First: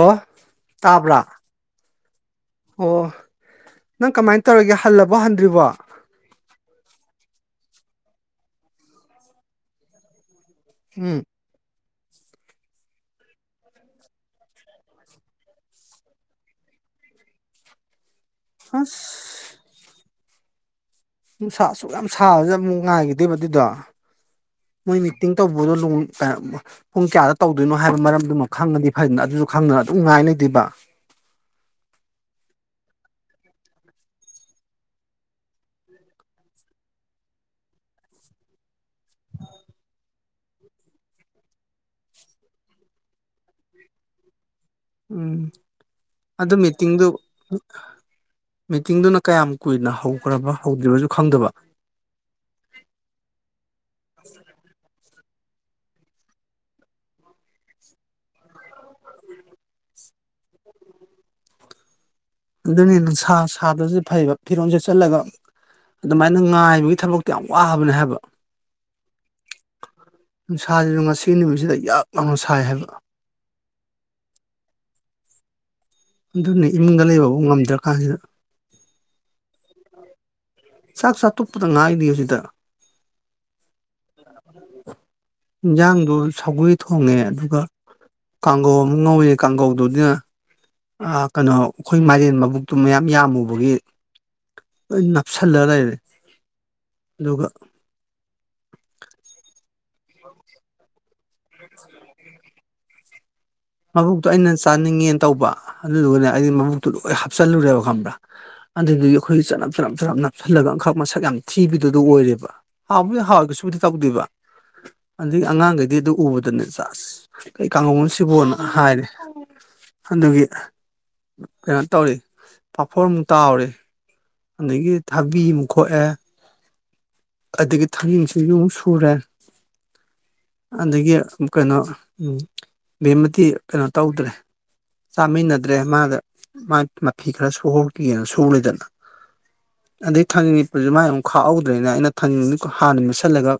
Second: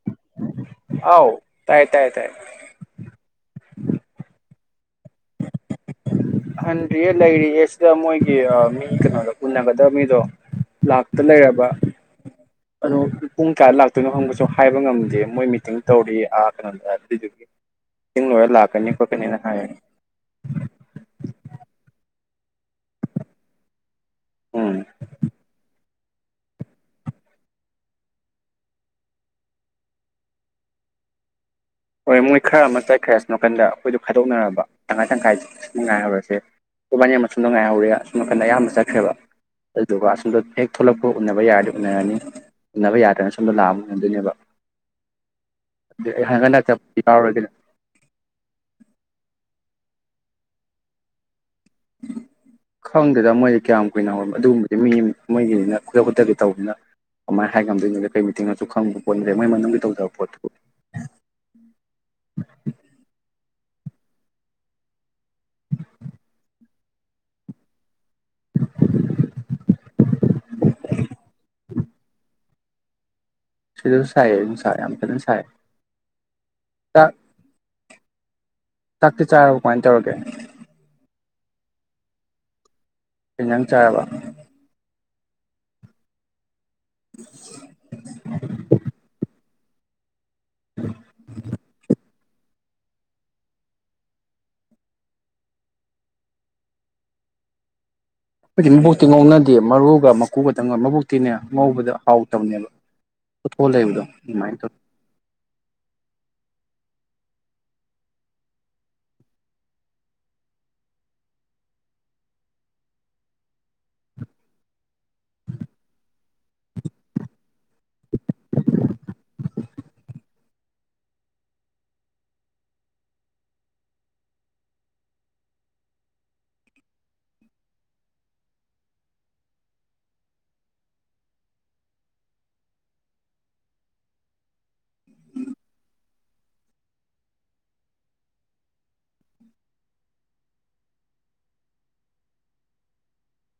ꯑꯣ ꯇꯥꯕ꯭ꯔꯥ ꯇꯥꯏꯌꯦ ꯇꯥꯏꯌꯦ ꯑꯣ ꯅꯪ ꯀꯃꯥꯏꯅ ꯇꯧꯔꯒꯦ ꯍꯜꯂꯕꯣ ꯍꯟꯗ꯭ꯔꯤꯕꯣ ꯍꯟꯗ꯭ꯔꯤꯌꯦ ꯂꯩꯔꯤꯌꯦ ꯁꯤꯗ ꯃꯣꯏꯒꯤ ꯃꯤ ꯀꯩꯅꯣꯗꯣ ꯎꯅꯒꯗꯕ ꯃꯤꯗꯣ ꯂꯥꯛꯇ ꯎꯝ ꯂꯩꯔꯕ ꯑꯗꯣ ꯄꯨꯡ ꯀꯌꯥ ꯂꯥꯛꯇꯣꯏꯅꯣ ꯍꯪꯕꯁꯨ ꯍꯥꯏꯕ ꯉꯝꯗꯦ ꯃꯣꯏ ꯃꯤꯇꯤꯡ ꯇꯧꯔꯤ ꯑꯥ ꯀꯩꯅꯣꯗ ꯑꯗꯨꯏꯗꯨꯒꯤ ꯏꯪ ꯂꯣꯏꯔ ꯂꯥꯛꯀꯅꯤ ꯈꯣꯠꯀꯅꯤꯅ ꯑꯁ ꯍꯥꯏꯌꯦ ꯅꯨꯡꯁꯥ ꯑꯁꯨꯛ ꯌꯥꯝ ꯁꯥꯕꯁꯤꯗ ꯑꯃꯨꯛ ꯉꯥꯏꯒꯤꯗꯣꯏꯕ ꯑꯗꯨꯗꯣ ꯎꯝ ꯃꯣꯏ ꯃꯤꯇꯤꯡ ꯇꯧꯕꯗꯣ ꯂꯣꯢ ꯄꯨꯡ ꯀꯌꯥꯗ ꯇꯧꯗꯣꯏꯅꯣ ꯍꯥꯏꯕ ꯃꯔꯝꯗꯨꯃ ꯈꯪꯉꯗꯤ ꯐꯩꯗꯅ ꯑꯗꯨꯁꯨ ꯈꯪꯗꯅ ꯑꯗꯨꯝ ꯉꯥꯏ ꯂꯩꯗꯣꯏꯕ ꯍꯣꯏ ꯃꯣꯏ ꯈꯔ ꯑꯃ ꯆꯠꯈ꯭ꯔꯦ ꯑꯁ ꯅꯥꯀꯟꯗ ꯑꯩꯈꯣꯏꯗꯣ ꯈꯥꯏꯗꯣꯛꯅꯔꯕ ꯇꯪꯈꯥꯏ ꯇꯪꯈꯥꯏꯗ ꯑꯁꯨꯝ ꯉꯥꯏꯍꯧꯔꯁꯦ ꯈꯣꯏꯕꯥꯅꯤ ꯑꯃ ꯑꯁꯣꯝꯗ ꯉꯥꯏꯍꯧꯔꯦ ꯑꯁꯣ ꯅꯥꯀꯟꯗ ꯑꯌꯥꯝꯕ ꯆꯠꯈ꯭ꯔꯕ ꯑꯗꯨꯗꯨꯒ ꯑꯁꯨꯝꯝꯗꯣ ꯍꯦꯛ ꯊꯣꯛꯂꯛꯄ ꯎꯅꯕ ꯌꯥꯔꯗꯤ ꯎꯅꯔꯅꯤ ꯎꯟꯅꯅꯕ ꯌꯥꯗꯅ ꯁꯣꯝꯗꯣ ꯂꯥꯛꯑ ꯎꯟꯅꯗꯣꯏꯅꯦꯕ ꯑꯝ ꯑꯗꯨꯃꯤ ꯃꯤꯇꯤꯡꯗꯨ ꯌꯥꯎꯔꯒꯦ ꯃꯤꯇꯤꯡꯗꯨꯅ ꯀꯌꯥ ꯌꯥꯝ ꯀꯨꯏꯅ ꯍꯧꯈꯒ꯭ꯔꯕ ꯍꯧꯗ꯭ꯔꯤꯕꯖꯨ ꯈꯪꯗꯕ ꯈꯪꯗꯦꯗ ꯃꯣꯏꯗꯤ ꯀꯌꯥꯝ ꯀꯨꯏꯅ ꯍꯧꯔ ꯑꯗꯨꯕꯨꯗꯤ ꯃꯤ ꯃꯣꯏꯒꯤꯅ ꯈꯨꯗ ꯈꯨꯗꯛꯠꯇꯀꯤ ꯇꯧꯕꯗꯅꯤꯅ ꯀꯃꯥꯏꯅ ꯍꯥꯏꯝꯗꯣꯏꯅꯣ ꯀ ꯀꯩ ꯃꯤꯇꯤꯡꯉꯁꯨ ꯈꯪꯕ ꯄꯣꯠꯅꯠꯇꯦ ꯃꯣꯏ ꯃꯅꯨꯡꯒꯤ ꯇꯧꯗꯕ ꯄꯣꯠꯇꯨ ꯑꯗꯨꯅꯤ ꯁꯥ ꯁꯥꯗ꯭ꯔꯁꯨ ꯐꯩꯕ ꯐꯤꯔꯣꯟ ꯁꯦꯆꯜꯂꯒ ꯑꯗꯨꯃꯥꯏꯅ ꯉꯥꯏꯕꯒꯤ ꯊꯕꯛꯇꯣ ꯌꯥꯝ ꯋꯥꯕꯅꯦ ꯍꯥꯏꯕ ꯅꯨꯡ ꯁꯥꯁꯤꯁꯨ ꯉꯁꯤꯒꯤ ꯅꯨꯃꯤꯠꯁꯤꯗ ꯌꯛ ꯂꯥꯎꯅ ꯁꯥꯏ ꯍꯥꯏꯕ ꯁꯤꯗꯁꯨ ꯁꯥꯏꯌꯦ ꯑꯗꯨ ꯁꯥꯏ ꯌꯥꯝ ꯐꯖꯅ ꯁꯥꯏ ꯑꯗꯨꯅꯦ ꯏꯃꯨꯡꯗ ꯆꯥꯛ ꯂꯩꯕꯕꯧ ꯉꯝꯗ꯭ꯔꯀꯥꯟꯁꯤꯗ ꯆꯥꯛꯇꯤ ꯆꯥꯔꯕ ꯀꯃꯥꯏꯅ ꯇꯧꯔꯒꯦ ꯆꯥꯛ ꯇꯣꯛꯄꯗ ꯉꯥꯏꯔꯤꯌꯦ ꯍꯧꯖꯤꯛꯇ ꯀꯩꯏꯟꯖꯪ ꯆꯥꯔꯕ ꯏꯟꯖꯥꯡꯗꯨ ꯁꯧꯒ꯭ꯔꯤ ꯊꯣꯡꯉꯦ ꯑꯗꯨꯒ ꯀꯥꯡꯒꯧ ꯑꯃ ꯉꯧꯋꯦ ꯀꯥꯡꯒꯧꯗꯨꯗꯤꯅ ꯑ ꯀꯅꯣ ꯑꯈꯣꯏ ꯃꯥꯢꯕꯦꯟ ꯃꯕꯨꯛꯇꯨ ꯃꯌꯥꯝ ꯌꯥꯝꯃꯨꯕꯒꯤ ꯂꯣꯏ ꯅꯞꯁꯤꯜꯂ ꯂꯩꯔꯦ ꯑꯗꯨꯒ ꯈꯣꯏꯗꯤ ꯃꯕꯨꯛꯇꯤ ꯉꯧꯅꯗꯦ ꯃꯔꯨꯒ ꯃꯀꯨꯒꯇꯪꯒ ꯃꯕꯨꯛꯇꯤꯅꯦ ꯉꯧꯕꯗ ꯍꯥꯎꯇꯝꯅꯦꯕ ꯃꯕꯨꯛꯇꯣ ꯑꯩꯅ ꯆꯥꯅꯤꯡꯉꯦꯅ ꯇꯧꯕ ꯑꯗꯨꯗꯨꯒꯅꯦ ꯑꯩꯅ ꯃꯕꯨꯇꯨ ꯂꯣꯏ ꯍꯥꯞꯆꯜꯂꯨꯔꯦꯕ ꯈꯪꯕ꯭ꯔꯥ ꯑꯗꯨꯗꯨꯒꯤ ꯑꯈꯣꯏꯒꯤ ꯆꯅꯝ ꯆꯅꯞ ꯆꯅꯞ ꯅꯞꯁꯤꯜꯂꯒ ꯑꯪꯈꯛ ꯃꯁꯛ ꯌꯥꯝ ꯊꯤꯕꯗꯨꯗ ꯑꯣꯏꯔꯦꯕ ꯍꯥꯎꯕꯨꯗꯤ ꯍꯥꯎꯔꯒꯁꯨꯕꯨꯗꯤ ꯇꯧꯗꯦꯕ ꯑꯗꯒꯤ ꯑꯉꯥꯡꯈꯩꯗꯤ ꯑꯗꯨ ꯎꯕ ꯑꯗꯨ ꯆꯁ ꯀꯩ ꯀꯥꯉꯧꯅꯣꯁꯤꯕꯨ ꯅ ꯑꯗꯨꯒꯤ ꯀꯩꯅꯣ ꯇꯧꯔꯤ ꯄꯥꯐꯣꯔ ꯑꯃꯨꯛ ꯇꯥꯎꯔꯦ ꯑꯗꯒꯤ ꯊꯥꯕꯤ ꯑꯃꯨꯛ ꯈꯣꯛꯑꯦ ꯑꯗꯒꯤ ꯊꯥꯡꯖꯤꯡ ꯁꯤꯡꯖꯨ ꯑꯃꯨꯛ ꯁꯨꯔꯦ ꯑꯗꯒꯤ ꯀꯩꯅꯣ ꯕꯦꯝꯃꯗꯤ ꯀꯩꯅꯣ ꯇꯧꯗ꯭ꯔꯦ ꯆꯥꯃꯤꯟꯅꯗ꯭ꯔꯦ ꯃꯥꯒ ꯃꯥꯥꯏ ꯃꯐꯤ ꯈꯔ ꯁꯨꯍꯧꯈꯤꯒꯦꯅ ꯁꯨꯔꯦꯗꯅ ꯑꯗꯩ ꯊꯥꯡꯖꯤꯡ ꯃꯦꯠꯄꯁꯨ ꯃꯥꯏ ꯑꯃꯨꯛ ꯈꯥꯛꯍꯧꯗ꯭ꯔꯦꯅ ꯑꯩꯅ ꯍꯥꯟꯅ ꯃꯦꯠꯁꯤꯜꯂꯒ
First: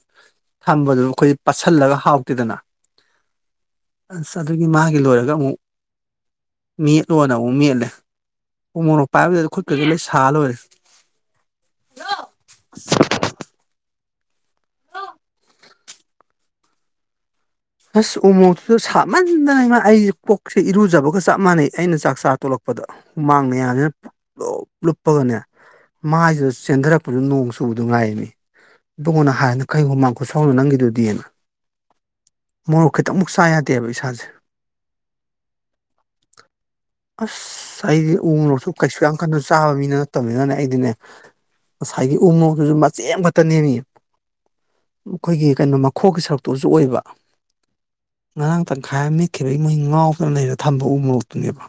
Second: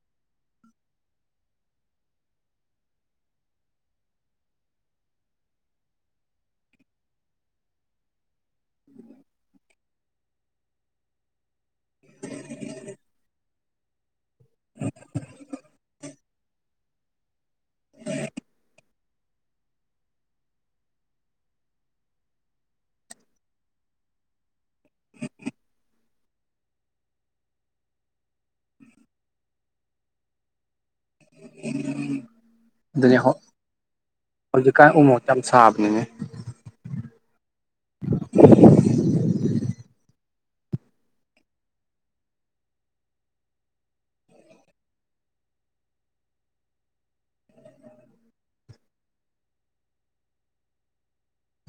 ꯊꯝꯕꯗꯨ ꯑꯩꯈꯣꯏꯗꯤ ꯄꯠꯁꯤꯜꯂꯒ ꯍꯥꯎꯇꯦꯗꯅ ꯑꯁ ꯑꯗꯨꯒꯤ ꯃꯥꯒꯤ ꯂꯣꯏꯔꯒ ꯑꯃꯨꯛ ꯃꯦꯠꯂꯣꯅ ꯑꯃꯨꯛ ꯃꯦꯠꯂꯦ ꯎꯃꯣꯔꯣꯛ ꯄꯥꯏꯕꯗꯨꯗ ꯈꯨꯠꯀꯁꯨ ꯂꯣꯏ ꯁꯥ ꯂꯣꯏꯔꯦ ꯍꯜꯂꯣ ꯑꯁ ꯎꯃꯣꯛꯇꯨ ꯁꯥꯃꯟꯗꯅꯉ ꯑꯩꯁꯦ ꯄꯨꯛꯁꯦ ꯏꯔꯨꯖꯕꯒ ꯆꯞ ꯃꯥꯟꯅꯩ ꯑꯩꯅ ꯆꯥꯛ ꯆꯥ ꯇꯣꯛꯂꯛꯄꯗ ꯍꯨꯃꯥꯡ ꯃꯌꯥꯝꯁꯤꯅ ꯄꯨꯨꯡꯂꯞ ꯂꯨꯞꯄꯒꯅꯦ ꯃꯥꯏꯁꯤꯗ ꯆꯦꯟꯊꯔꯛꯄꯗꯨ ꯅꯣꯡ ꯆꯨꯕꯗꯨ ꯉꯥꯏꯔꯦꯃꯤ ꯇꯣꯑꯣꯅ ꯍꯥꯢꯅ ꯀꯩ ꯍꯨꯝꯃꯥꯡ ꯈꯨꯁꯧꯅꯣ ꯅꯪꯒꯤꯗꯨꯗꯤ [inaudible] ꯑꯗꯨꯅꯦ ꯈꯤꯇꯪꯃꯨꯛ ꯍꯧ ꯆꯥ ꯌꯥꯗꯦꯕ ꯏꯁꯥꯁꯦ ꯍꯧꯖꯤꯛꯀꯥꯟ ꯎꯃꯣꯔꯣꯛꯁꯦ ꯌꯥꯝ ꯁꯥꯕꯅꯤꯅꯦ ꯑꯁ ꯑꯩꯗꯤ ꯎꯃꯔꯣꯔꯣꯛꯁꯨ ꯀꯩꯁꯨ ꯌꯥꯝ ꯀꯟꯅ ꯆꯥꯕ ꯃꯤꯅ ꯅꯠꯇꯕꯅꯤꯅꯅꯦ ꯑꯩꯗꯤꯅꯦ ꯉꯁꯥꯏꯒꯤ ꯎ ꯃꯣꯔꯣꯛꯇꯨꯁꯨ ꯃꯆꯦ ꯑꯝ ꯈꯛꯇ ꯅꯦꯃꯤ ꯑꯩꯈꯣꯏꯒꯤ ꯀꯩꯅꯣ ꯃꯈꯣꯛꯀꯤ ꯁꯔꯨꯛꯇꯨꯁꯨ ꯑꯣꯏꯕ ꯉꯔꯥꯡ ꯇꯪꯈꯥꯏ ꯑꯃ ꯃꯦꯠꯈꯤꯕꯒꯤ ꯃꯣꯏ ꯉꯥꯎꯗꯅ ꯂꯩꯔ ꯊꯝꯕ ꯎ ꯃꯣꯛꯇꯨꯅꯦꯕ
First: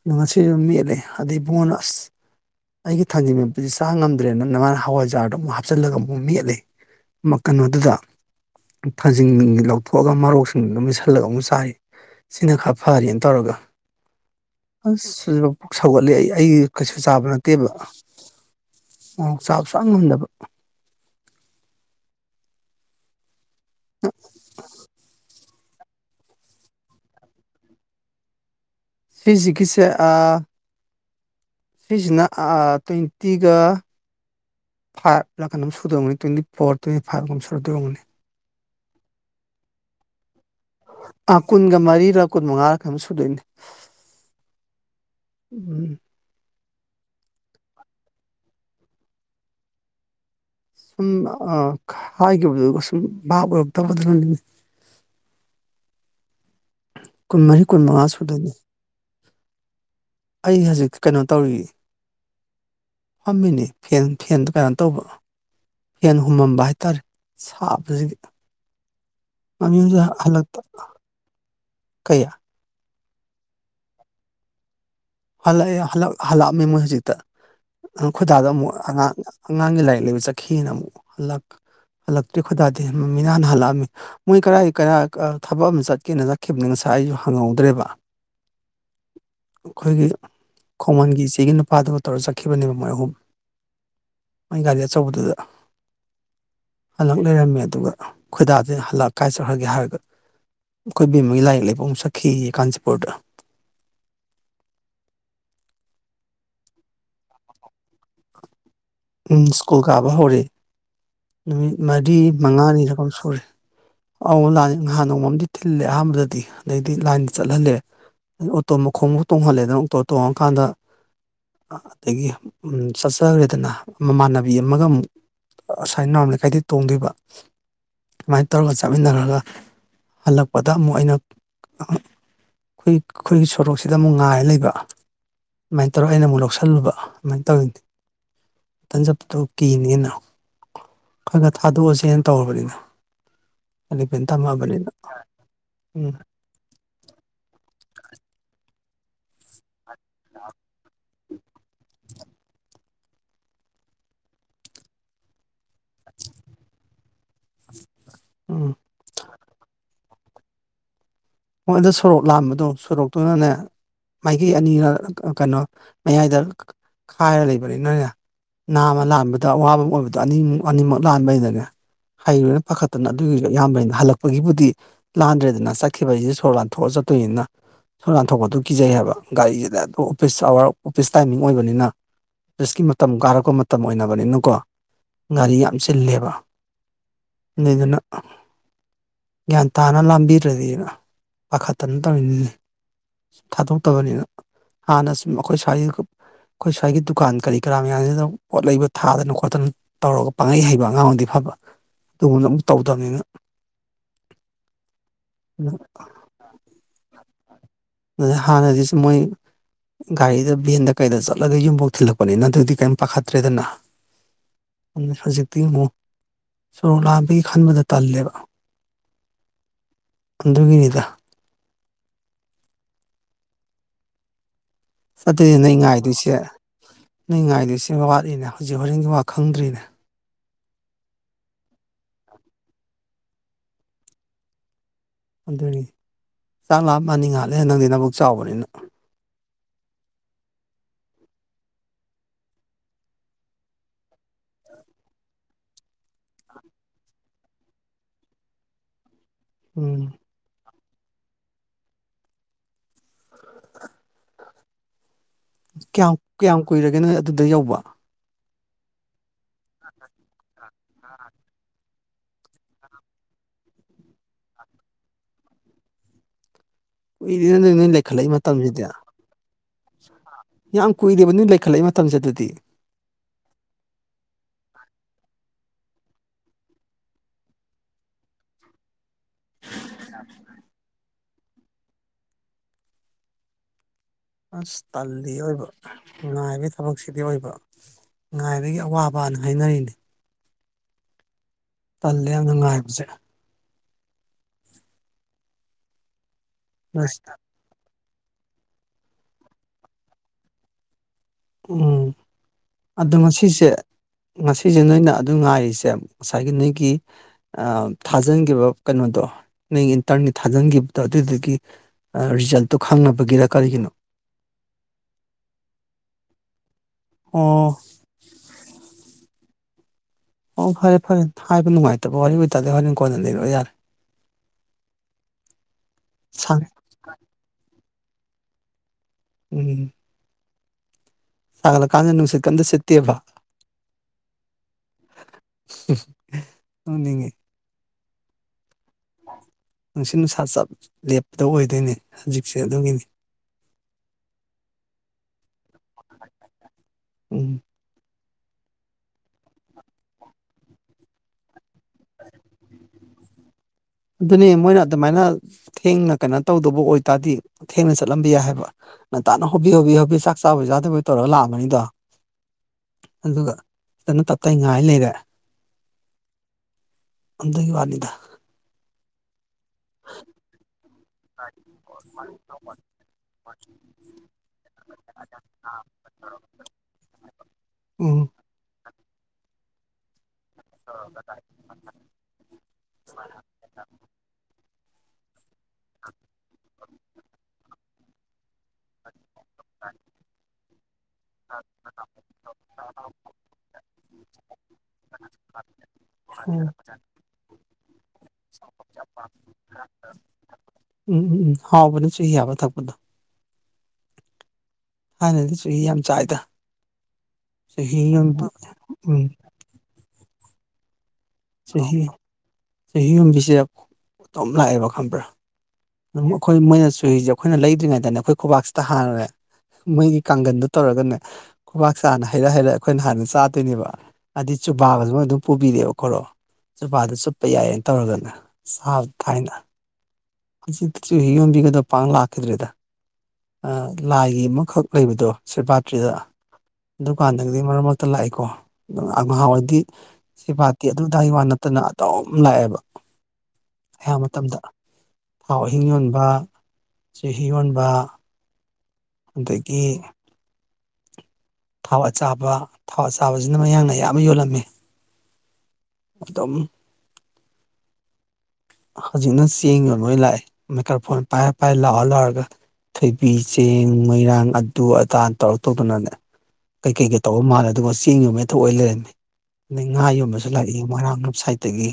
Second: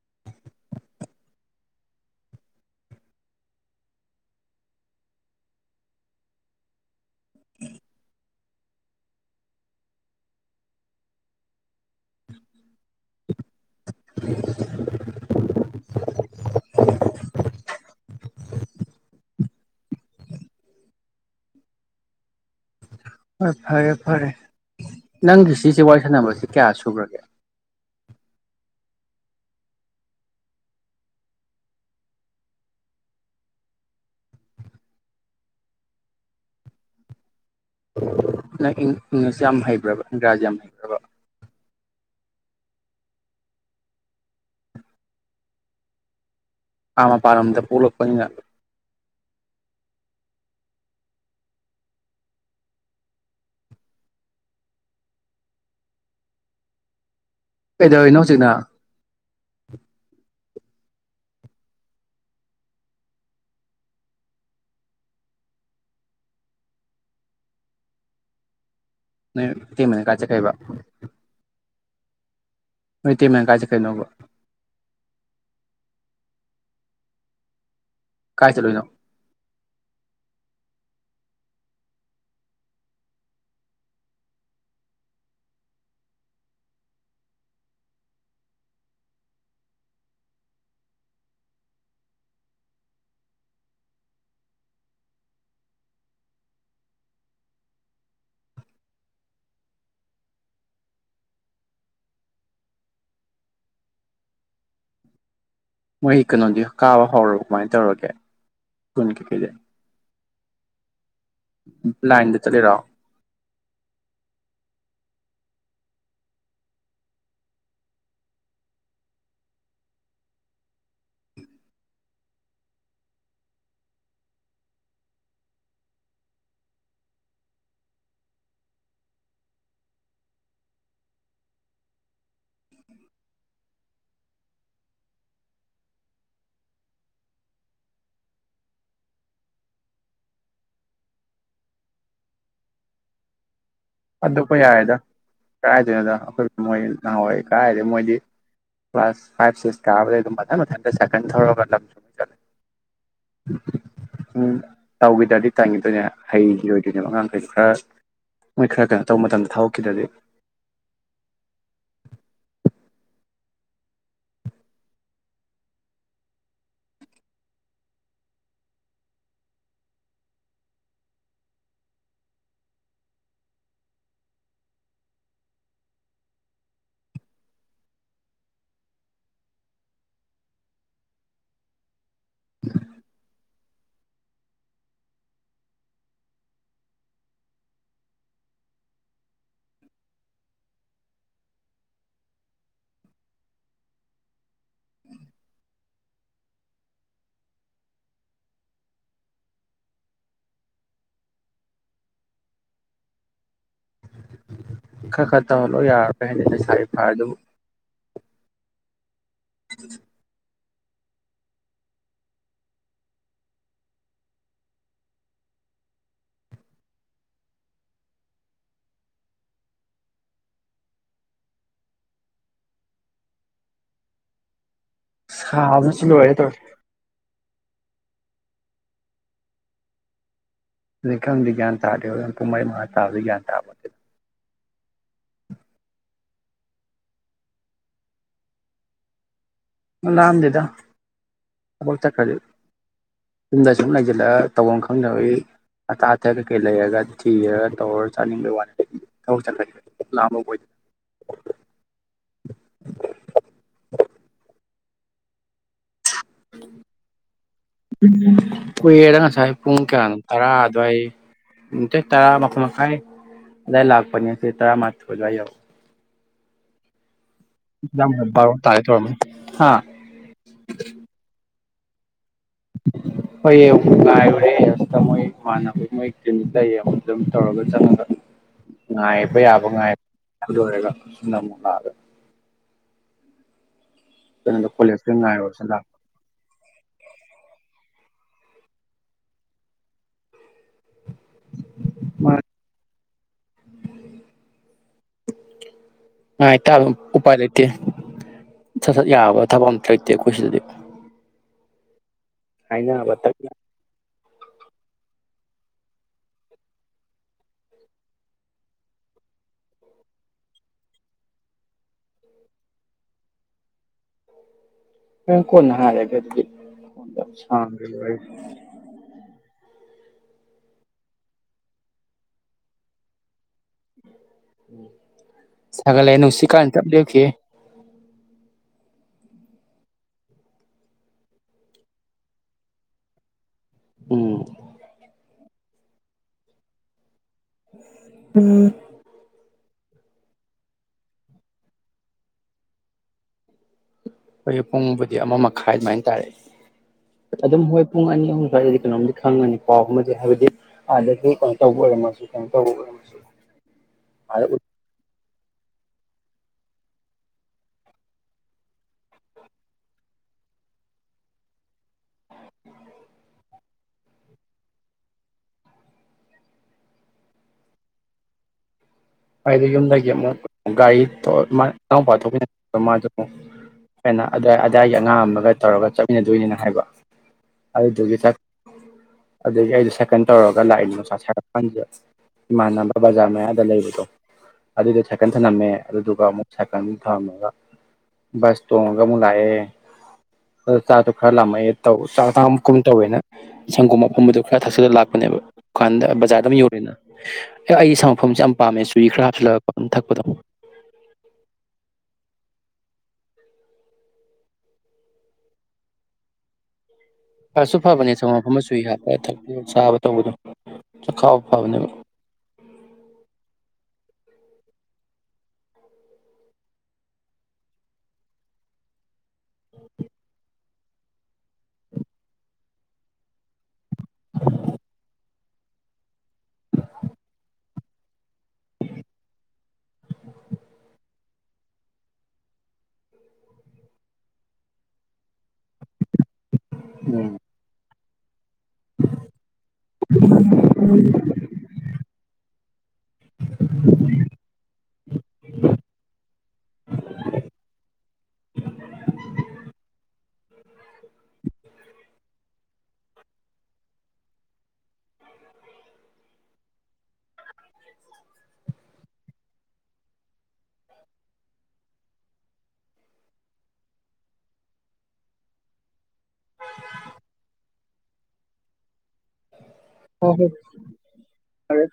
ꯑꯗꯣ ꯉꯁꯤꯁꯨ ꯃꯦꯠꯂꯦ ꯑꯗꯩ ꯏꯕꯨꯡꯉꯣꯅ ꯑꯁ ꯑꯩꯒꯤ ꯊꯥꯡꯖꯤꯡ ꯃꯦꯄꯖꯤ ꯆꯥ ꯉꯝꯗ꯭ꯔꯦꯅ ꯃꯅꯥ ꯍꯋꯥꯏꯖꯥꯔꯗꯣ ꯑꯃꯨꯛ ꯍꯥꯞꯆꯤꯜꯂꯒ ꯑꯃꯨꯛ ꯃꯦꯠꯂꯦ ꯃꯈ ꯀꯩꯅꯣ ꯑꯗꯨꯗ ꯊꯥꯡꯖꯤꯡ ꯂꯧ ꯂꯧꯊꯣꯛꯑꯒ ꯃꯔꯣꯛꯁꯤꯡꯗꯨꯅ ꯃꯦꯠꯁꯤꯜꯂꯒ ꯑꯃꯨꯛ ꯆꯥꯔꯤ ꯁꯤꯅ ꯈꯔ ꯐꯔꯦꯅ ꯇꯧꯔꯒ ꯑꯁ ꯁꯧꯒꯠꯂꯤ ꯑꯩ ꯑꯩ ꯀꯩꯁꯨ ꯆꯥꯕ ꯅꯠꯇꯦꯕ ꯃꯣꯔꯣꯛ ꯆꯥꯕ ꯁꯨꯉꯝ ꯉꯝꯗꯕ ꯍꯣꯏ ꯐꯔꯦ ꯐꯔꯦ ꯅꯪꯒꯤꯁ ꯁꯤꯁꯦ ꯋꯥꯔꯤ ꯁꯥꯟꯅꯕꯁꯤ ꯀꯌꯥ ꯁꯨꯈ꯭ꯔꯒꯦ ꯁꯤꯁꯤꯀꯤꯁꯦ ꯑꯥ ꯁꯤꯁꯤꯅ ꯑꯥ ꯇ꯭ꯋꯦꯟꯇꯤꯒ ꯐꯥꯏꯚ ꯂ ꯀꯩꯅꯣꯝ ꯁꯨꯗꯣꯢꯅꯤ ꯇ꯭ꯋꯦꯟꯇꯤ ꯐꯣꯔ ꯇ꯭ꯋꯦꯟꯇꯤ ꯐꯥꯏꯚꯀꯨꯝ ꯁꯨ ꯑꯗꯨ ꯑꯣꯔꯝꯒꯅꯤ ꯅꯪꯪ ꯏꯪ ꯢꯪꯂꯤꯁ ꯌꯥꯝ ꯍꯕ꯭ꯔꯕ ꯏꯪꯒ꯭ꯔꯥꯖꯤ ꯌꯥꯝ ꯍꯩꯕ꯭ꯔꯕ ꯑꯥ ꯀꯨꯟꯒ ꯃꯔꯤꯔ ꯀꯨꯟ ꯃꯉꯥꯔ ꯀꯩꯅꯣꯝ ꯁꯨꯗꯣꯏꯅꯦ ꯑ ꯃꯄꯥꯟ ꯂꯝꯗ ꯄꯣꯛꯂꯛꯄꯅꯤꯅ ꯁꯨꯝ ꯑ ꯍꯥꯏꯈꯤꯕꯗꯨꯒ ꯁꯨꯝ ꯚꯥꯞ ꯑꯣꯏꯔꯛꯇꯕꯗꯨꯅꯅꯦ ꯀꯨꯟꯃꯔꯤ ꯀꯨꯟꯃꯉꯥ ꯀꯩꯗꯧꯔꯤꯅꯣ ꯍꯧꯖꯤꯛꯅ ꯁꯨꯗꯣꯢꯅꯦ [inaudible] ꯑꯩ ꯍꯧꯖꯤꯛ ꯀꯩꯅꯣ ꯇꯧꯔꯤꯌꯦ ꯐꯝꯃꯤꯅꯦ ꯐꯦꯟ ꯐꯦꯟꯗꯣ ꯀꯩꯅꯣ ꯇꯧꯕ ꯐꯦꯟ ꯍꯨꯝꯃꯝꯕ ꯍꯥꯏꯇꯥꯔꯦ ꯁꯥꯕꯁꯤꯗꯤ ꯅꯣꯏ ꯃꯃꯤꯡꯁꯨ ꯏꯇꯩꯃꯥꯅ ꯀꯥꯢ ꯆꯠꯈꯤꯕ ꯀꯩ ꯅꯣꯢ ꯏꯇꯩꯃꯥꯅ ꯀꯥꯢ ꯆꯠꯈꯤꯅꯣꯕ ꯍꯜꯂꯛꯑꯦ ꯍꯜ ꯍꯜꯂꯛꯑꯝꯃꯦ ꯃꯣꯢ ꯍꯧꯖꯤꯛꯇ ꯑꯥ ꯈꯣꯏꯗꯥꯗ ꯀꯥꯏ ꯑꯃꯨꯛ ꯆꯠꯂꯨꯏꯅꯣ ꯑꯉꯥꯡ ꯑꯉꯥꯡꯒꯤ ꯂꯥꯏꯔꯤꯛ ꯂꯩꯕ ꯆꯠꯈꯤꯑꯅ ꯑꯃꯨꯛ ꯍꯜꯂꯛ ꯍꯜꯂꯛꯇ꯭ꯔꯤ ꯈꯣꯏꯗꯥꯗꯤ ꯃꯝꯃꯤꯅ ꯍꯥꯟꯅ ꯍꯜꯂꯛꯑꯝꯃꯤ ꯃꯣꯏ ꯀꯔꯥꯏ ꯀ ꯑ ꯊꯕꯛ ꯑꯃ ꯆꯠꯀꯦꯅ ꯆꯠꯈꯤꯕꯅꯤ ꯉꯁꯥꯏ ꯑꯩꯁꯨ ꯍꯪꯍꯧꯗ꯭ꯔꯦꯕ ꯑꯩꯈꯣꯏꯒꯤ ꯈꯣꯡꯃꯟꯒꯤ ꯏꯆꯦꯒꯤ ꯅꯨꯄꯥꯗꯨꯒ ꯇꯧꯔ ꯆꯠꯈꯤꯕꯅꯦꯕ ꯃꯣꯏ ꯑꯍꯨꯝ ꯃꯣꯏ ꯒꯥꯔꯤ ꯑꯆꯧꯕꯗꯨꯗ ꯍꯜꯂꯛ ꯂꯩꯔꯝꯃꯦ ꯑꯗꯨꯒ ꯈꯣꯏꯗꯥꯁꯦ ꯍꯜꯂꯛꯑ ꯀꯥꯏ ꯆꯠꯈ꯭ꯔꯒꯦ ꯍꯥꯏꯔꯒ ꯑꯩꯈꯣꯏ ꯕꯦꯝꯃꯥꯒꯤ ꯂꯥꯏꯔꯤꯛ ꯂꯩꯕ ꯑꯃꯨꯛ ꯆꯠꯈꯤꯌꯦ ꯀꯥꯟꯆꯤꯄꯨꯔꯗ ꯃꯣꯢ ꯀꯩꯅꯣꯗꯤ ꯀꯥꯕ ꯍꯧꯔꯕꯣ ꯀꯃꯥꯏꯟ ꯇꯧꯔꯒꯦ ꯁ꯭ꯀꯨꯜ ꯎꯝ ꯀꯩꯀꯩꯗꯤ ꯁ꯭ꯀꯨꯜ ꯀꯥꯕ ꯍꯧꯔꯦ ꯅꯨꯃꯤꯠ ꯃꯔꯤ ꯂꯥꯏꯟꯗ ꯆꯠꯂꯤꯔꯣ ꯃꯉꯥꯅꯤꯔ ꯀꯩꯅꯣꯝ ꯁꯨꯔꯦ ꯑꯧ ꯂꯥ ꯅꯍꯥꯟ ꯅꯣꯡꯃꯝꯗꯤ ꯊꯤꯜꯂꯦ ꯑꯍꯥꯟꯕꯗꯗꯤ ꯑꯗꯩꯗꯤ ꯂꯥꯏꯟꯗ ꯆꯠꯍꯜꯂꯦ ꯑꯣꯇꯣ ꯃꯈꯣꯡꯕꯧ ꯇꯣꯡꯍꯜꯂꯦꯗꯅ ꯑꯣꯇꯣ ꯇꯣꯡꯉꯀꯥꯟꯗ ꯑꯗꯒꯤ ꯆꯠꯆꯈ꯭ꯔꯦꯗꯅ ꯃꯃꯥꯟꯅꯕꯤ ꯑꯃꯒ ꯑꯃꯨꯛ ꯑꯁꯥꯏ ꯅꯥꯎꯔꯝ ꯂꯩꯀꯥꯏꯗꯩ ꯇꯣꯡꯗꯣꯏꯕ ꯑꯗꯨꯃꯥꯏꯅ ꯇꯧꯔꯒ ꯆꯠꯃꯤꯟꯅꯔꯒ ꯍꯜꯂꯛꯄꯗ ꯑꯃꯨꯛ ꯑꯩꯅ ꯑꯩꯈ ꯑꯩꯈꯣꯏꯒꯤ ꯁꯣꯔꯣꯛꯁꯤꯗ ꯑꯃꯨꯛ ꯉꯥꯏꯔ ꯂꯩꯕ ꯑꯗꯨꯃꯥꯏꯅ ꯇꯧꯔꯒ ꯑꯩꯅ ꯑꯃꯨꯛ ꯂꯧꯁꯤꯜꯂꯨꯕ ꯑꯗꯨꯃꯥꯏꯅ ꯇꯧꯔꯤꯅꯤ ꯇꯟꯆꯠꯄꯗꯣ ꯀꯤꯅꯦꯅ ꯈꯔ ꯈꯔ ꯊꯥꯗꯣꯛꯑꯁꯦꯅ ꯇꯧꯔꯕꯅꯤꯗ ꯊꯥꯗꯣꯀꯄꯥ ꯌꯥꯔꯦꯗ ꯀꯗꯥꯥꯏꯗꯩꯅꯣꯗ ꯎꯝ ꯑꯈꯣꯏ ꯃꯣꯏ ꯅꯍꯥꯟꯋꯥꯏ ꯀꯥꯏꯗꯩꯩ ꯃꯣꯏ ꯀ꯭ꯂꯥꯁ ꯐꯥꯏꯄ ꯁꯤꯁ ꯀꯥꯕꯗꯩꯩ ꯑꯗꯨꯝ ꯃꯊꯟ ꯝꯊꯟꯠ ꯁꯥꯏꯛꯜ ꯊꯧꯔꯒ ꯂꯝ ꯁꯨꯅꯕ ꯆꯠꯂꯦ ꯎꯝ ꯇꯧꯒꯤꯗ꯭ꯔꯗꯤ ꯇꯟꯒꯤꯗꯣꯢꯅꯦ ꯍꯩꯈꯤꯔꯣꯏꯗꯣꯏꯅꯦꯕ ꯑꯉꯥꯡꯈꯩ ꯈꯔ ꯃꯣꯏ ꯎꯝ ꯈꯔ ꯀꯩꯅꯣ ꯇꯧꯕ ꯃꯇꯝꯗ ꯊꯥꯗꯣꯛꯈꯤꯗ꯭ꯔꯗꯤ ꯍꯣꯏ ꯑꯗꯣ ꯁꯣꯔꯣꯛ ꯂꯥꯝꯕꯗꯣ ꯁꯣꯔꯣꯛꯇꯨꯅꯅꯦ ꯃꯥꯏꯒꯩ ꯑꯅꯤꯔꯛ ꯀꯩꯅꯣ ꯃꯌꯥꯏꯗ ꯈꯏꯔꯥ ꯂꯩꯕꯅꯤꯅꯅꯦ ꯅꯥꯝꯃ ꯂꯥꯟꯕꯗ ꯑꯋꯥꯕ ꯑꯃ ꯑꯣꯏꯕꯗꯣ ꯑꯅꯤꯃꯨꯛ ꯑꯅꯤꯃꯛ ꯂꯥꯟꯕꯩꯗꯅꯦ ꯍꯩꯔꯣꯏꯅ ꯄꯥꯈꯠꯇꯅ ꯑꯗꯨꯒꯤꯁꯨꯌꯥꯝꯕꯅꯤꯗ ꯍꯜꯂꯛꯄꯒꯤꯕꯨꯗꯤ ꯂꯥꯟꯗ꯭ꯔꯦꯗꯅ ꯆꯠ ꯈꯤꯕꯩꯁꯦ ꯁꯣꯔ ꯂꯥꯟꯊꯣꯛꯑ ꯆꯠꯇꯣꯏꯅꯤꯅ ꯁꯣꯔ ꯂꯥꯟꯊꯣꯛꯄꯗꯨ ꯀꯤꯖꯩ ꯍꯥꯏꯕ ꯒꯥꯔꯤꯁꯤꯗ ꯑꯗꯨ ꯎꯄꯤꯁ ꯑꯋꯥꯔ ꯎꯞꯤꯁ ꯇꯥꯏꯃꯤꯡ ꯑꯣꯏꯕꯅꯤꯅ ꯑꯣꯄꯤꯁꯀꯤ ꯃꯇꯝ ꯀꯥꯔꯛꯄ ꯃꯇꯝ ꯑꯣꯏꯅꯕꯅꯤꯅꯀꯣ ꯒꯥꯔꯤ ꯌꯥꯝ ꯆꯤꯜꯂꯦꯕ ꯑꯗꯨꯗꯨꯅ ꯒ꯭ꯌꯥꯟ ꯇꯥꯅ ꯂꯥꯟꯕꯤꯗ꯭ꯔꯗꯤꯅ ꯄꯥꯈꯠꯇꯅ ꯇꯧꯔꯤꯅꯤ ꯁꯨꯝ ꯊꯥꯗꯣꯛꯇꯕꯅꯤꯅ ꯍꯥꯟꯅ ꯁꯨꯝ ꯑꯈꯣꯏ ꯁ꯭ꯋꯥꯏꯒꯤ ꯑꯩꯈꯣꯏ ꯁ꯭ꯋꯥꯏꯒꯤ ꯗꯨꯀꯥꯟ ꯀꯔꯤ ꯀꯔꯥ ꯃꯌꯥꯝꯁꯤꯗ ꯄꯣꯠ ꯂꯩꯕ ꯊꯥꯗꯅ ꯈꯣꯠꯇꯅ ꯇꯧꯔꯒ ꯄꯥꯡꯉꯩ ꯍꯩꯕ ꯑꯉꯥꯡꯑꯣꯏꯗꯤ ꯐꯕ ꯑꯗꯨꯒꯨꯝꯕꯗꯨ ꯑꯃꯨꯛ ꯇꯧꯗꯕꯅꯤꯅ ꯈꯥ ꯈꯔꯥ ꯇꯧꯍꯟꯂꯣ [unintelligible] ꯂꯩꯁꯕꯤ ꯐꯔꯗꯨꯕꯨ ꯑꯗꯩ ꯍꯥꯟꯗꯤꯁꯨ ꯃꯣꯏ ꯒꯥꯔꯤꯗ ꯚꯦꯟꯗ ꯀꯩꯗ ꯆꯠꯂꯒ ꯌꯨꯝꯕꯣꯛ ꯊꯤꯜꯂꯛꯄꯅꯤꯅ ꯑꯗꯨꯗꯤ ꯀꯩꯝ ꯄꯥꯈꯠꯇ꯭ꯔꯦꯗꯅ ꯍꯧꯖꯤꯛꯇꯤ ꯑꯃꯨꯛ ꯁꯣꯔꯣꯛ ꯂꯥꯟꯕꯒꯤ ꯈꯟꯕꯗ ꯇꯜꯂꯦꯕ ꯑꯗꯨꯒꯤꯅꯤꯗ ꯆꯠꯇꯣꯏꯅꯦ ꯅ ꯁꯥꯕꯅꯁꯨ ꯂꯣꯏꯔꯦ ꯉꯥꯏꯗꯣꯏꯁꯦ ꯇꯧꯔꯤꯁꯦ ꯅꯣꯏ ꯉꯥꯏꯗꯣꯏꯁꯦ ꯋꯥꯠꯂꯤꯅ ꯍꯧꯖꯤꯛ ꯍꯣꯔꯦꯟꯒꯤ ꯋꯥ ꯈꯪꯗ꯭ꯔꯤꯅꯦ ꯂꯩꯈꯪꯗꯤ ꯒ꯭ꯌꯥꯟ ꯇꯥꯗꯦ ꯍꯣꯔꯦꯅ ꯄꯨꯪ ꯃꯔꯤ ꯃꯉꯥ ꯇꯥꯕꯗꯥ ꯒꯌ꯭ꯥꯟ ꯇꯥꯕꯄꯣꯛꯇꯦ ꯑꯗꯨꯅꯤ ꯆꯥꯛ ꯂꯝꯃꯛ ꯑꯅꯤ ꯉꯏꯍꯛ ꯂꯩꯔ ꯅꯪꯗꯤ ꯅꯕꯨꯛ ꯆꯥꯎꯕꯅꯤꯅ ꯂꯥꯝꯗꯦꯗꯥ ꯊꯕꯛ ꯆꯠꯈ꯭ꯔꯗꯤ ꯌꯨꯝꯗ ꯁꯨꯝ ꯂꯩꯁꯤꯜꯂꯒ ꯇꯧꯐꯝ ꯈꯪꯗꯕꯩ ꯑꯇꯥ ꯑꯊꯛ ꯀꯩꯀꯩ ꯂꯩꯔꯒ ꯊꯤꯔꯒ ꯇꯧꯔꯔ ꯆꯥꯅꯤꯡꯕꯩ ꯋꯥꯅꯤ ꯊꯕꯛ ꯆꯠꯂꯥꯗꯤꯅꯦ ꯎꯝ ꯀꯩꯃ ꯂꯝꯕ ꯑꯣꯏꯗꯦ ꯀꯌꯥꯝ ꯀꯌꯥꯝ ꯀꯨꯏꯔꯒꯦ ꯅꯣꯡ ꯑꯗꯨꯗ ꯌꯧꯕ ꯀꯨꯏꯔꯦꯗ ꯉꯁꯥꯏ ꯄꯨꯡ ꯀꯌꯥꯅꯣ ꯇꯔꯥ ꯑꯗꯨꯋꯥꯏ ꯅꯥꯇꯦ ꯇꯔꯥ ꯃꯥꯄꯟ ꯃꯈꯥꯏ ꯑꯗꯨꯋꯥꯏ ꯂꯥꯛꯄꯅꯤ ꯁꯦ ꯇꯔꯥꯃꯥꯊꯣꯏ ꯑꯗꯨꯋꯥꯏ ꯌꯧꯔꯛ ꯀꯨꯏꯔꯦꯅꯦ ꯅꯪ ꯅꯣꯏ ꯂꯩꯈꯠꯂꯛꯏ ꯕꯥꯔꯣ ꯇꯥꯒꯦ ꯃꯇꯝꯁꯤꯗꯤ ꯇꯧꯔꯝꯃꯅꯤ ꯍꯥ ꯌꯥꯝ ꯀꯨꯏꯔꯦꯕ ꯅꯣꯏ ꯂꯩꯈꯠꯂꯛꯏ ꯃꯇꯝꯁꯦ ꯑꯗꯨꯗꯤ ꯗꯤ ꯍꯣꯏꯌꯦꯡ ꯉꯥꯏꯔꯨꯔꯦ ꯑꯁꯤꯗ ꯃꯣꯏ ꯏꯃꯥꯟꯅꯕ ꯃꯣꯏ ꯇꯤꯝ ꯇꯩꯌꯦ ꯗꯨꯝ ꯇꯧꯔꯒ ꯆꯪꯉꯒ ꯉꯥꯏ ꯕ ꯌꯥꯕ ꯉꯥꯏꯕ ꯂꯣꯏꯔꯒ ꯑꯃꯨꯛ ꯂꯥꯛ ꯑꯒ ꯑꯁ ꯀꯣꯂꯦꯖꯇ ꯇꯜꯂꯤꯍꯦ ꯑꯣꯏꯕ ꯉꯥꯏꯔꯨꯔꯁꯤꯅ ꯉꯥꯏꯕꯩ ꯊꯕꯛꯁꯤꯗꯤ ꯑꯑꯣꯏꯕ ꯉꯥꯏꯕꯒꯤ ꯑꯋꯥꯕꯅ ꯍꯥꯏꯅꯔꯤꯅꯦ ꯇꯜꯂꯦ ꯂꯥꯛꯄ ꯌꯥꯝꯅ ꯉꯥꯏꯕꯁꯦ ꯉꯥꯏ ꯇꯥꯕ ꯎꯄꯥꯢ ꯂꯩꯇꯦ ꯁꯠ ꯁꯠ ꯌꯥꯕ ꯊꯕꯛ ꯑꯝꯇ ꯂꯩꯇꯦ ꯑꯈꯣꯏ ꯁꯤꯗꯗꯤ ꯎꯝ ꯍꯥꯏꯅꯕ ꯑꯗꯨ ꯇꯞꯅ ꯉꯁꯤꯁꯦ ꯉꯁꯤꯁꯦ ꯅꯣꯏꯅ ꯑꯗꯨ ꯉꯥꯏꯔꯤꯁꯦ ꯉꯁꯥꯏꯒꯤ ꯅꯣꯏꯒꯤ ꯑꯝ ꯊꯥꯖꯤꯟꯈꯤꯕ ꯀꯩꯅꯣꯗꯣ ꯅꯣꯏꯒꯤ ꯏꯟꯇꯔꯟꯒꯤ ꯊꯥꯖꯤꯟꯈꯤꯕꯗꯣ ꯑꯗꯨꯗꯨꯒꯤ ꯑꯥ ꯔꯤꯖꯜꯇꯣ ꯈꯪꯅꯕꯒꯤꯔ ꯀꯔꯤꯒꯤꯅꯣ ꯍꯣꯔꯦꯟ ꯀꯣꯟꯅ ꯍꯥꯏꯔꯦ ꯑꯗꯨꯗꯤ ꯈꯪꯗꯦ ꯑꯣ ꯁꯥꯡꯒ꯭ꯔꯦ ꯋꯥꯔꯤꯁꯦ ꯑꯣ ꯐꯔꯦ ꯐꯔꯦ ꯍꯥꯏꯕ ꯅꯨꯡꯉꯥꯏꯇꯕ ꯋꯥꯔꯤ ꯑꯣꯏꯇꯥꯔꯗꯤ ꯍꯣꯔꯦꯟ ꯀꯣꯟꯅ ꯂꯤꯔꯛꯏ ꯑꯣꯖ ꯌꯥꯔꯦ ꯆꯒ ꯂꯩ ꯅꯁꯤ ꯁꯥ ꯀꯥꯥꯟ ꯂꯦꯞꯈꯤꯍꯦ [inaudible] ꯎꯝ ꯁꯥꯒꯠꯂ ꯀꯥꯟꯁꯤꯗ ꯅꯨꯡꯁꯤꯠꯀ ꯑꯝ ꯁꯤꯠꯇꯦꯕ ꯎꯝ ꯇꯨꯝꯅꯤꯡꯉꯦ ꯎꯝ ꯅꯨꯡꯁꯤꯠ ꯅꯨꯡꯁꯥ ꯆꯞ ꯂꯦꯞꯄꯗꯣ ꯑꯣꯏꯗꯣꯏꯅꯦ ꯍꯧꯖꯤꯛꯁꯦ ꯑꯗꯨꯒꯤꯅꯦ ꯍꯧꯖꯤꯛ ꯄꯨꯡꯕꯨꯗꯤ ꯑꯃ ꯃꯈꯥꯏ ꯑꯗꯨꯃꯥꯏꯅ ꯇꯥꯔꯦ ꯎꯝ ꯑꯗꯨꯝ ꯍꯣꯏ ꯄꯨꯡ ꯑꯅꯤ ꯃꯨꯛ ꯑꯗꯨꯗꯤ ꯀꯩꯅꯣꯝꯗꯤ ꯈꯪꯉꯅꯤ ꯄꯥꯎ ꯑꯃꯗꯤ ꯍꯥꯏꯕꯗꯤ ꯑꯥꯗꯒꯤ ꯀꯩꯅꯣ ꯇꯧꯕ ꯑꯣꯏꯔꯝꯃꯁꯨ ꯀꯩꯅꯣ ꯇꯧꯕ ꯑꯣꯏꯔꯝꯃꯁꯨ ꯑꯗꯨꯅꯤ ꯃꯣꯏꯅ ꯑꯗꯨꯃꯥꯏꯅ ꯊꯦꯡꯅ ꯀꯩꯅꯣ ꯇꯧꯗꯕ ꯑꯣꯏꯇꯥꯔꯗꯤ ꯊꯦꯡꯅ ꯆꯠꯂꯝꯕ ꯌꯥꯏ ꯍꯥꯏꯕ ꯉꯟꯇꯥꯅ ꯍꯣꯕꯦ ꯍꯣꯕꯦ ꯍꯣꯕꯦ ꯆꯥꯛ ꯆꯥꯕꯣꯏ ꯆꯥꯗꯕꯣꯏ ꯇꯧꯔꯒ ꯂꯥꯛꯑꯝꯃꯅꯤꯗꯣ ꯑꯗꯨꯒ ꯁꯤꯗ ꯑꯃꯨꯛ ꯇꯞ ꯇꯥꯏ ꯉꯥꯏ ꯂꯩꯔꯦ ꯑꯗꯨꯒꯤ ꯋꯥꯅꯤꯗ ꯑꯩꯗꯣ ꯌꯨꯝꯗꯒꯤ ꯑꯃꯨꯛ ꯒꯥꯔꯤ [inaudible] ꯑꯗꯥꯏ ꯑꯗꯥꯏꯒꯤ ꯑꯉꯥꯡ ꯑꯃꯒ ꯇꯧꯔꯒ ꯆꯠꯃꯤꯟꯅꯗꯣꯏꯅꯤꯅ ꯍꯥꯏꯕ ꯑꯗꯨꯗꯨꯒꯤ ꯎꯝ ꯑꯗꯒꯤ ꯑꯩꯖ ꯁꯀꯜ ꯇꯧꯔꯒ ꯂꯥꯛꯏꯅ ꯅꯨꯡꯁꯥ ꯁꯥꯒ꯭ꯔꯀꯥꯟꯁꯤꯗ ꯏꯃꯥꯟꯅꯕ ꯕꯖꯥꯔ ꯃꯌꯥꯗ ꯂꯩꯕꯗꯣ ꯑꯗꯨꯒ ꯁꯥꯏꯀꯟ ꯊꯅꯝꯃꯦ ꯑꯗꯨꯗꯨꯒ ꯑꯃꯨꯛ ꯁꯥꯏꯀꯜ ꯊꯅꯝꯃꯒ ꯕꯁ ꯇꯣꯡꯉꯒ ꯑꯃꯨꯛ ꯂꯥꯛꯑꯦ ꯍꯣꯏ ꯆꯥꯛꯇꯣ ꯈꯔ ꯂꯥꯝꯃꯛꯑꯦ ꯇꯧ ꯆꯥꯛ ꯊꯥꯃꯨꯛ ꯀꯨꯝ ꯇꯧꯋꯦꯅ ꯁꯪꯒꯣꯝ ꯑꯐꯝꯕꯗꯣ ꯈꯔ ꯊꯛꯆꯜꯂ ꯂꯥꯛꯄꯅꯦꯕ ꯀꯥꯟꯗ ꯕꯖꯥꯔꯗ ꯑꯗꯨꯝ ꯎꯝ ꯌꯧꯔꯦꯅ ꯑꯦ ꯑꯩ ꯁꯪꯒꯣꯝ ꯑꯐꯝꯕꯁꯦ ꯌꯥꯝ ꯄꯥꯝꯃꯦ ꯆꯨꯍꯤ ꯈꯔ ꯍꯥꯞꯆꯤꯜꯂꯒ ꯑꯗꯨꯝ ꯊꯛꯄꯗꯣ ꯎꯝ ꯎꯝ ꯎꯝ ꯍꯥꯎꯕꯅꯤ ꯆꯨꯍꯤ ꯍꯥꯞꯄ ꯊꯛ ꯄꯗꯣ ꯍꯥꯟꯅꯗꯤ ꯆꯨꯔꯤ ꯌꯥꯝ ꯆꯥꯏꯗ ꯐꯁꯨ ꯆꯨꯍꯤ ꯐꯕꯅꯦ ꯁꯪꯒꯣꯝ ꯌꯣꯟꯕ ꯑꯐꯝꯕ ꯆꯨꯍꯤ ꯍꯥꯞꯄꯒ ꯎꯝ ꯊꯛꯄꯑꯣ ꯆꯥꯕ ꯇꯧꯕꯗꯣ ꯆꯈꯥꯎ ꯐꯕꯅꯦꯕ ꯆꯨꯍꯤ ꯆꯨꯍꯤꯉꯝꯕꯤꯖ ꯂꯥꯛꯑꯦꯕ ꯈꯪꯕ꯭ꯔꯥ ꯑꯗꯨ ꯑꯩꯈꯣꯏ ꯃꯣꯏꯅ ꯆꯨꯍꯤꯁꯦ ꯑꯩꯈꯣꯏꯅ ꯂꯩꯗ꯭ꯔꯤꯉꯩꯗꯅꯦ ꯑꯩꯈꯣꯏ ꯈꯨꯕꯥꯛꯁꯤꯗ ꯍꯥꯟꯅꯅꯦ ꯃꯣꯏꯒꯤ ꯀꯥꯡꯒꯟꯗ ꯇꯧꯔꯒꯅꯦ ꯈꯨꯕꯥꯛꯁꯤꯗ ꯍꯥꯟꯅ ꯍꯩꯔ ꯍꯩꯔ ꯑꯩꯈꯣꯏꯅ ꯍꯥꯟꯅ ꯆꯥꯗꯣꯏꯅꯦꯕ ꯑꯗꯨꯁꯨꯨ ꯄꯕꯗ ꯑꯗꯨꯝ ꯄꯨꯕꯤꯔꯦꯕ ꯈꯣꯏꯗꯣ ꯆꯨꯄꯥꯗꯨ ꯆꯨꯞꯄ ꯌꯥꯏꯌꯦꯅ ꯇꯧꯔꯒꯅꯦ ꯁꯥꯕ ꯊꯥꯏꯅ ꯍꯧꯖꯤꯛꯇꯤ ꯆꯨꯍꯤ ꯌꯣꯟꯕꯤꯒꯗꯣ ꯄꯥꯡ ꯂꯥꯛꯈꯤꯗ꯭ꯔꯦꯗ ꯂꯥꯏꯒꯤ ꯑꯃꯈꯛ ꯂꯩꯕꯗꯣ ꯁꯤꯕꯔꯥꯇ꯭ꯔꯤꯗ ꯎꯝ ꯗꯨꯀꯥꯟꯗꯒꯗꯤ ꯃꯔꯛ ꯃꯔꯛ ꯇ ꯂꯥꯛꯏꯀꯣ ꯅꯨꯡꯉꯟ ꯍꯥꯎꯗꯤ ꯁꯦꯕꯥꯇꯤ ꯑꯗꯨ ꯑꯗꯥꯒꯤ ꯋꯥ ꯅꯠꯇꯅꯥ ꯑꯗꯨꯝ ꯂꯛ ꯑꯦꯕꯥ ꯑꯌꯥꯝꯕ ꯃꯇꯝꯗ ꯊꯥꯎ ꯑꯍꯤꯡ ꯌꯣꯟꯕ ꯆꯨꯍꯤ ꯌꯣꯟꯕ ꯑꯗꯒꯤ ꯊꯥꯎ ꯂꯣꯏ ꯌꯣꯟꯂꯝꯃꯦ ꯑꯗꯨꯝ [inaudible] ꯍꯧꯖꯤꯛꯅ ꯆꯦꯡꯒ ꯂꯣꯏ ꯂꯥꯛꯑꯦ ꯃꯥꯏꯀ꯭ꯔꯐꯣꯟ ꯄꯥꯏꯔ ꯄꯥꯏꯔ ꯂꯥꯎꯔ ꯂꯥꯎꯔꯒ ꯊꯣꯏꯕꯤ ꯆꯦꯡ ꯃꯣꯏꯔꯥꯡ ꯑꯗꯨ ꯑꯗꯥꯅ ꯇꯧꯔ ꯇꯧꯗꯅꯅꯦ ꯀꯩ ꯀꯩꯒ ꯇꯧꯕ ꯃꯥꯜꯂꯦ ꯑꯗꯨꯒ ꯆꯦꯡ ꯌꯣꯟꯕꯩ ꯇ ꯑꯣꯏ ꯂꯩꯔꯝꯃꯦ ꯑꯗꯩ ꯉꯥ ꯍꯣ ꯌꯣꯟꯕꯁꯨ ꯍꯣꯏ ꯂꯥꯛꯏ ꯃꯣꯏꯔꯥꯡ ꯂꯣꯝ ꯐꯔꯦ ꯁꯥꯏꯠꯇꯒꯤ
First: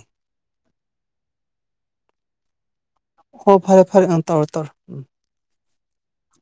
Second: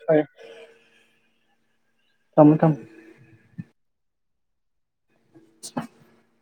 ꯊꯝꯃꯨ ꯊꯝꯃꯨ ꯍꯣ ꯐꯔꯦ ꯐꯔꯦ ꯑꯪ ꯇꯧꯔꯣ ꯇꯧꯔꯣ ꯎꯝ [inaudible]